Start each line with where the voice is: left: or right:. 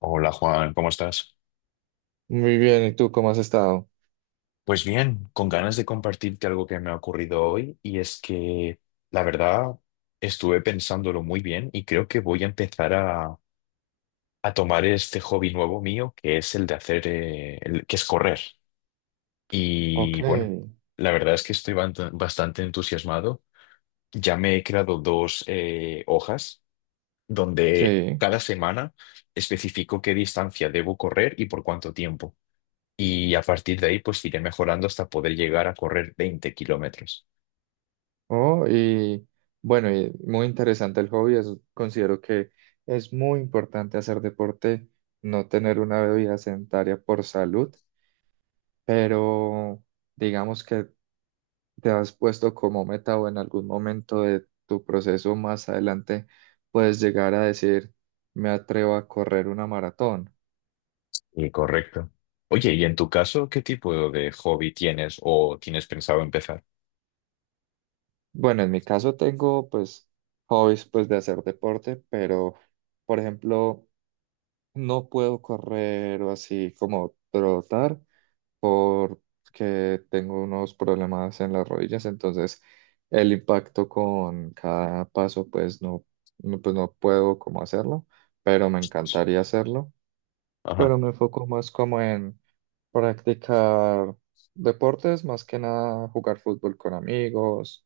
left: Hola Juan, ¿cómo estás?
right: Muy bien, ¿y tú cómo has estado?
left: Pues bien, con ganas de compartirte algo que me ha ocurrido hoy y es que la verdad estuve pensándolo muy bien y creo que voy a empezar a tomar este hobby nuevo mío que es el de hacer, que es correr.
right: Ok,
left: Y bueno, la verdad es que estoy bastante entusiasmado. Ya me he creado dos hojas donde
right: sí.
left: cada semana especifico qué distancia debo correr y por cuánto tiempo. Y a partir de ahí, pues iré mejorando hasta poder llegar a correr 20 km.
right: Oh, y bueno, y muy interesante el hobby. Considero que es muy importante hacer deporte, no tener una bebida sedentaria por salud, pero digamos que te has puesto como meta o en algún momento de tu proceso más adelante puedes llegar a decir, me atrevo a correr una maratón.
left: Y correcto. Oye, ¿y en tu caso, qué tipo de hobby tienes o tienes pensado empezar?
right: Bueno, en mi caso tengo pues hobbies pues de hacer deporte, pero por ejemplo no puedo correr o así como trotar porque tengo unos problemas en las rodillas, entonces el impacto con cada paso pues no, no, pues no puedo como hacerlo, pero me
left: Ostras.
right: encantaría hacerlo,
left: Ajá.
right: pero me enfoco más como en practicar deportes, más que nada jugar fútbol con amigos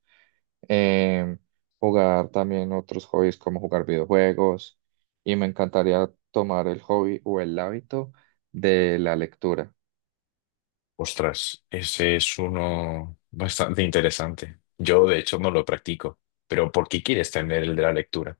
right: em, jugar también otros hobbies como jugar videojuegos y me encantaría tomar el hobby o el hábito de la lectura,
left: Ostras, ese es uno bastante interesante. Yo, de hecho, no lo practico. Pero ¿por qué quieres tener el de la lectura?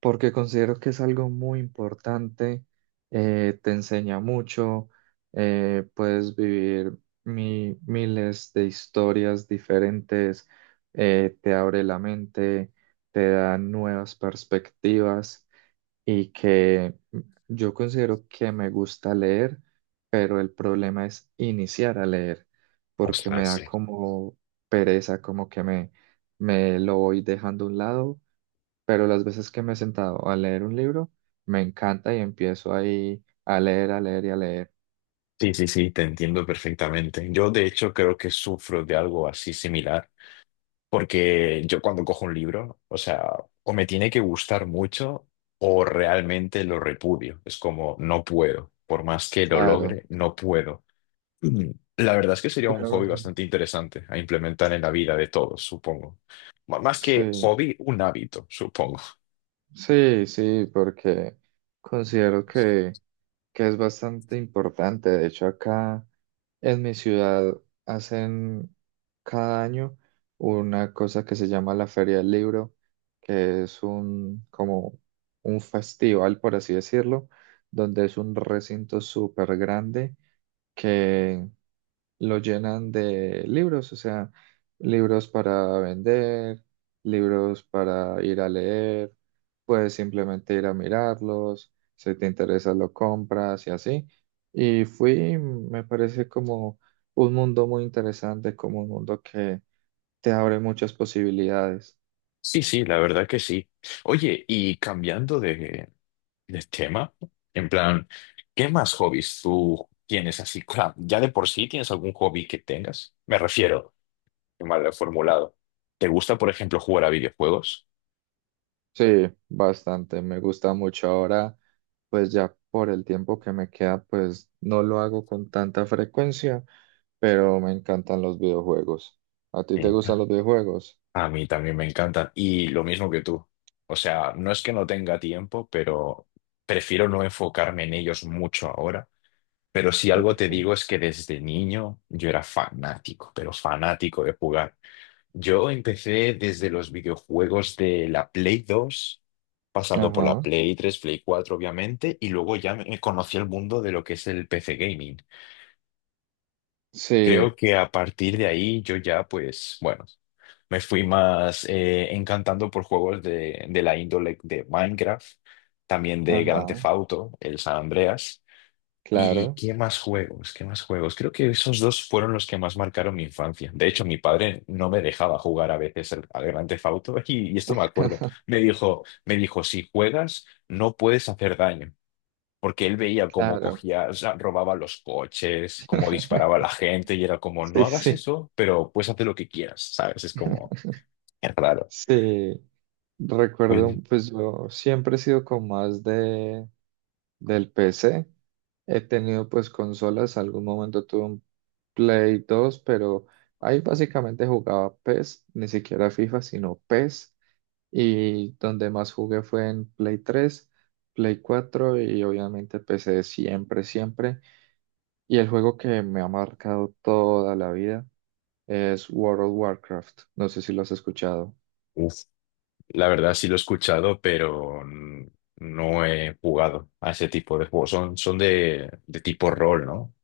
right: porque considero que es algo muy importante, te enseña mucho, puedes vivir miles de historias diferentes, te abre la mente, te da nuevas perspectivas. Y que yo considero que me gusta leer, pero el problema es iniciar a leer, porque me
left: Ostras, sí.
right: da como pereza, como que me lo voy dejando a un lado, pero las veces que me he sentado a leer un libro, me encanta y empiezo ahí a leer y a leer.
left: Sí, sí, sí, te entiendo perfectamente. Yo, de hecho, creo que sufro de algo así similar, porque yo cuando cojo un libro, o sea, o me tiene que gustar mucho o realmente lo repudio. Es como, no puedo. Por más que lo
right: Claro,
left: logre, no puedo. Mm. La verdad es que sería un
right: pero en
left: hobby
right: fin,
left: bastante interesante a implementar en la vida de todos, supongo. Más que
right: sí,
left: hobby, un hábito, supongo.
right: sí, sí, porque considero que es bastante importante. De hecho, acá en mi ciudad hacen cada año una cosa que se llama la Feria del Libro, que es un como un festival, por así decirlo, donde es un recinto súper grande que lo llenan de libros, o sea, libros para vender, libros para ir a leer, puedes simplemente ir a mirarlos, si te interesa lo compras y así. Y fui, me parece como un mundo muy interesante, como un mundo que te abre muchas posibilidades.
left: Sí, sí, la verdad que sí. Oye, el tema? En plan, ¿qué más hobbies tú tienes así? Claro, ya de por sí tienes algún hobby que tengas. Me refiero, qué mal lo he formulado. ¿Te gusta, por ejemplo, jugar a videojuegos?
right: Sí, bastante, me gusta mucho ahora, pues ya por el tiempo que me queda, pues no lo hago con tanta frecuencia pero me encantan los videojuegos. ¿A ti te
left: Sí.
right: gustan los videojuegos?
left: A mí también me encantan. Y lo mismo que tú. O sea, no es que no tenga tiempo, pero prefiero no enfocarme en ellos mucho ahora. Pero si algo te
right: Ok.
left: digo es que desde niño yo era fanático, pero fanático de jugar. Yo empecé desde los videojuegos de la Play 2, pasando por la
right: Ajá.
left: Play 3, Play 4 obviamente, y luego ya me conocí el mundo de lo que es el PC gaming.
right: Sí.
left: Creo que a partir de ahí yo ya, pues, bueno, me fui más encantando por juegos de la índole de Minecraft, también de Grand
right: Ajá.
left: Theft Auto, el San Andreas. ¿Y
right: Claro.
left: qué más juegos? ¿Qué más juegos? Creo que esos dos fueron los que más marcaron mi infancia. De hecho, mi padre no me dejaba jugar a veces al Grand Theft Auto y esto me acuerdo. Me dijo, si juegas, no puedes hacer daño. Porque él veía cómo
right: Claro.
left: cogía, o sea, robaba los coches, cómo disparaba a la gente y era como, no
right: Sí,
left: hagas
right: sí.
left: eso, pero puedes hacer lo que quieras, ¿sabes? Es como, es raro.
right: Sí. Recuerdo,
left: Pues,
right: pues yo siempre he sido con más de del PC. He tenido pues consolas, algún momento tuve un Play 2, pero ahí básicamente jugaba PES, ni siquiera FIFA, sino PES. Y donde más jugué fue en Play 3 Play 4 y obviamente PC siempre, siempre. Y el juego que me ha marcado toda la vida es World of Warcraft. No sé si lo has escuchado.
left: uf, la verdad sí lo he escuchado, pero no he jugado a ese tipo de juegos. Son de tipo rol, ¿no?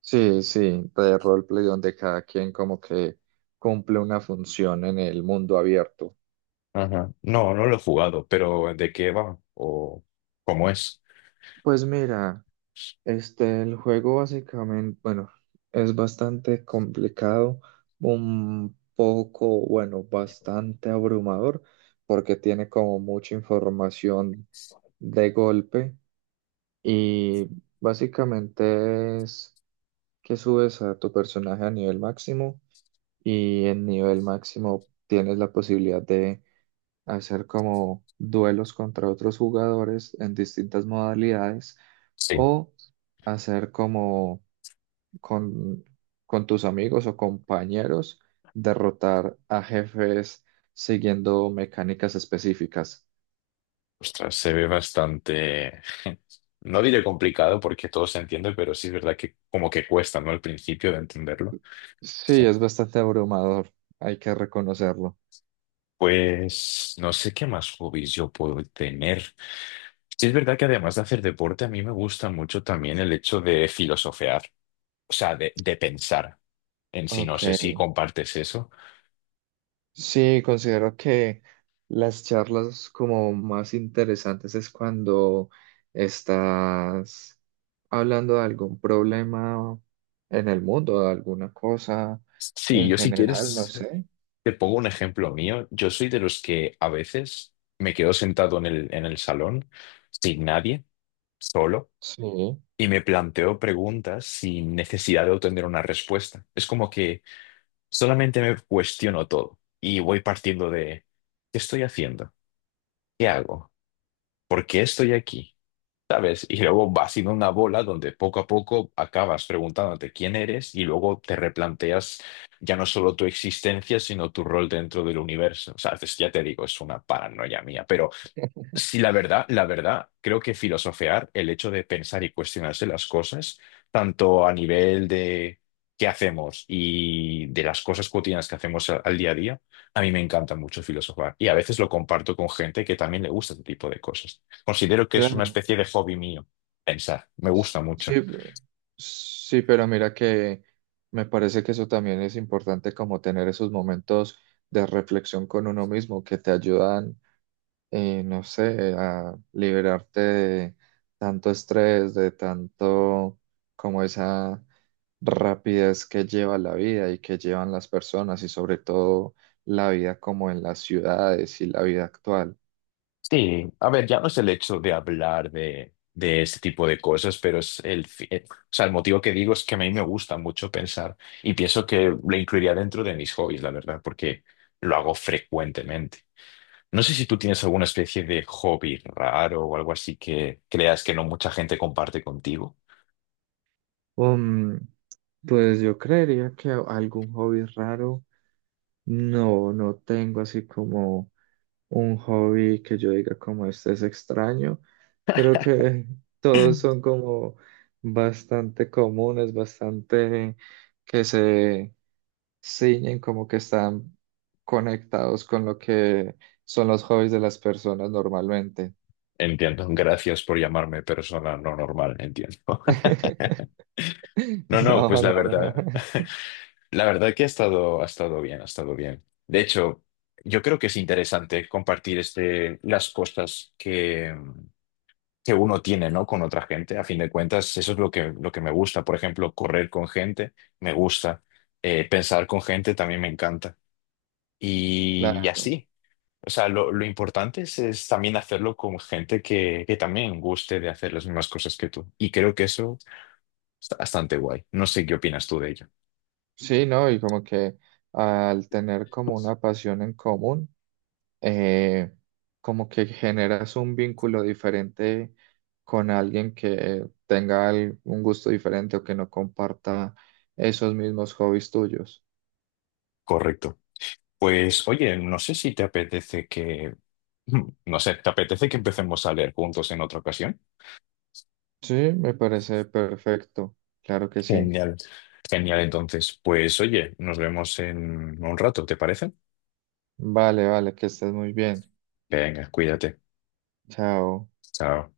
right: Sí, sí, de roleplay donde cada quien como que cumple una función en el mundo abierto.
left: Ajá. No, no lo he jugado, pero ¿de qué va? ¿O cómo es?
right: Pues mira, este, el juego básicamente, bueno, es bastante complicado, un poco, bueno, bastante abrumador, porque tiene como mucha información de golpe y básicamente es que subes a tu personaje a nivel máximo y en nivel máximo tienes la posibilidad de hacer como duelos contra otros jugadores en distintas modalidades
left: Sí.
right: o hacer como con, con tus amigos o compañeros derrotar a jefes siguiendo mecánicas específicas.
left: Ostras, se ve bastante... No diré complicado porque todo se entiende, pero sí es verdad que como que cuesta, ¿no? Al principio de entenderlo.
right: Sí, es bastante abrumador, hay que reconocerlo.
left: Pues no sé qué más hobbies yo puedo tener. Sí es verdad que además de hacer deporte, a mí me gusta mucho también el hecho de filosofear, o sea, de pensar en sí. No
right: Ok,
left: sé si compartes eso.
right: sí, considero que las charlas como más interesantes es cuando estás hablando de algún problema en el mundo, de alguna cosa
left: Sí,
right: en
left: yo si
right: general, no
left: quieres
right: sé.
left: te pongo un ejemplo mío. Yo soy de los que a veces me quedo sentado en en el salón sin nadie, solo,
right: Sí,
left: y me planteo preguntas sin necesidad de obtener una respuesta. Es como que solamente me cuestiono todo y voy partiendo de, ¿qué estoy haciendo? ¿Qué hago? ¿Por qué estoy aquí? ¿Sabes? Y luego va siendo una bola donde poco a poco acabas preguntándote quién eres y luego te replanteas ya no solo tu existencia, sino tu rol dentro del universo. O sea, ya te digo, es una paranoia mía, pero sí, la verdad, creo que filosofear, el hecho de pensar y cuestionarse las cosas, tanto a nivel de qué hacemos y de las cosas cotidianas que hacemos al día a día, a mí me encanta mucho filosofar y a veces lo comparto con gente que también le gusta este tipo de cosas. Considero que es una
right: claro.
left: especie de hobby mío pensar, me gusta mucho.
right: Sí, pe- sí, pero mira que me parece que eso también es importante como tener esos momentos de reflexión con uno mismo que te ayudan, no sé, a liberarte de tanto estrés, de tanto como esa rapidez que lleva la vida y que llevan las personas y sobre todo la vida como en las ciudades y la vida actual.
left: Sí, a ver, ya no es el hecho de hablar de este tipo de cosas, pero es o sea, el motivo que digo es que a mí me gusta mucho pensar y pienso que lo incluiría dentro de mis hobbies, la verdad, porque lo hago frecuentemente. No sé si tú tienes alguna especie de hobby raro o algo así que creas que no mucha gente comparte contigo.
right: Um, pues yo creería que algún hobby raro. No, no tengo así como un hobby que yo diga como este es extraño. Creo que todos son como bastante comunes, bastante que se ciñen, como que están conectados con lo que son los hobbies de las personas normalmente.
left: Entiendo, gracias por llamarme persona no normal, entiendo. No, no,
right: No,
left: pues la
right: no, no.
left: verdad. La verdad que ha estado bien, ha estado bien. De hecho, yo creo que es interesante compartir este, las cosas que uno tiene, ¿no?, con otra gente. A fin de cuentas, eso es lo que me gusta. Por ejemplo, correr con gente me gusta. Pensar con gente también me encanta. Y
right: Claro.
left: así. O sea, lo importante es también hacerlo con gente que también guste de hacer las mismas cosas que tú. Y creo que eso está bastante guay. No sé qué opinas tú de ello.
right: Sí, no, y como que al tener como una pasión en común eh, como que generas un vínculo diferente con alguien que tenga un gusto diferente o que no comparta esos mismos hobbies tuyos.
left: Correcto. Pues oye, no sé si te no sé, ¿te apetece que empecemos a leer juntos en otra ocasión?
right: Sí, me parece perfecto. Claro que sí.
left: Genial. Genial, entonces, pues oye, nos vemos en un rato, ¿te parece?
right: Vale, vale, que estés muy bien.
left: Venga, cuídate.
right: Chao.
left: Chao.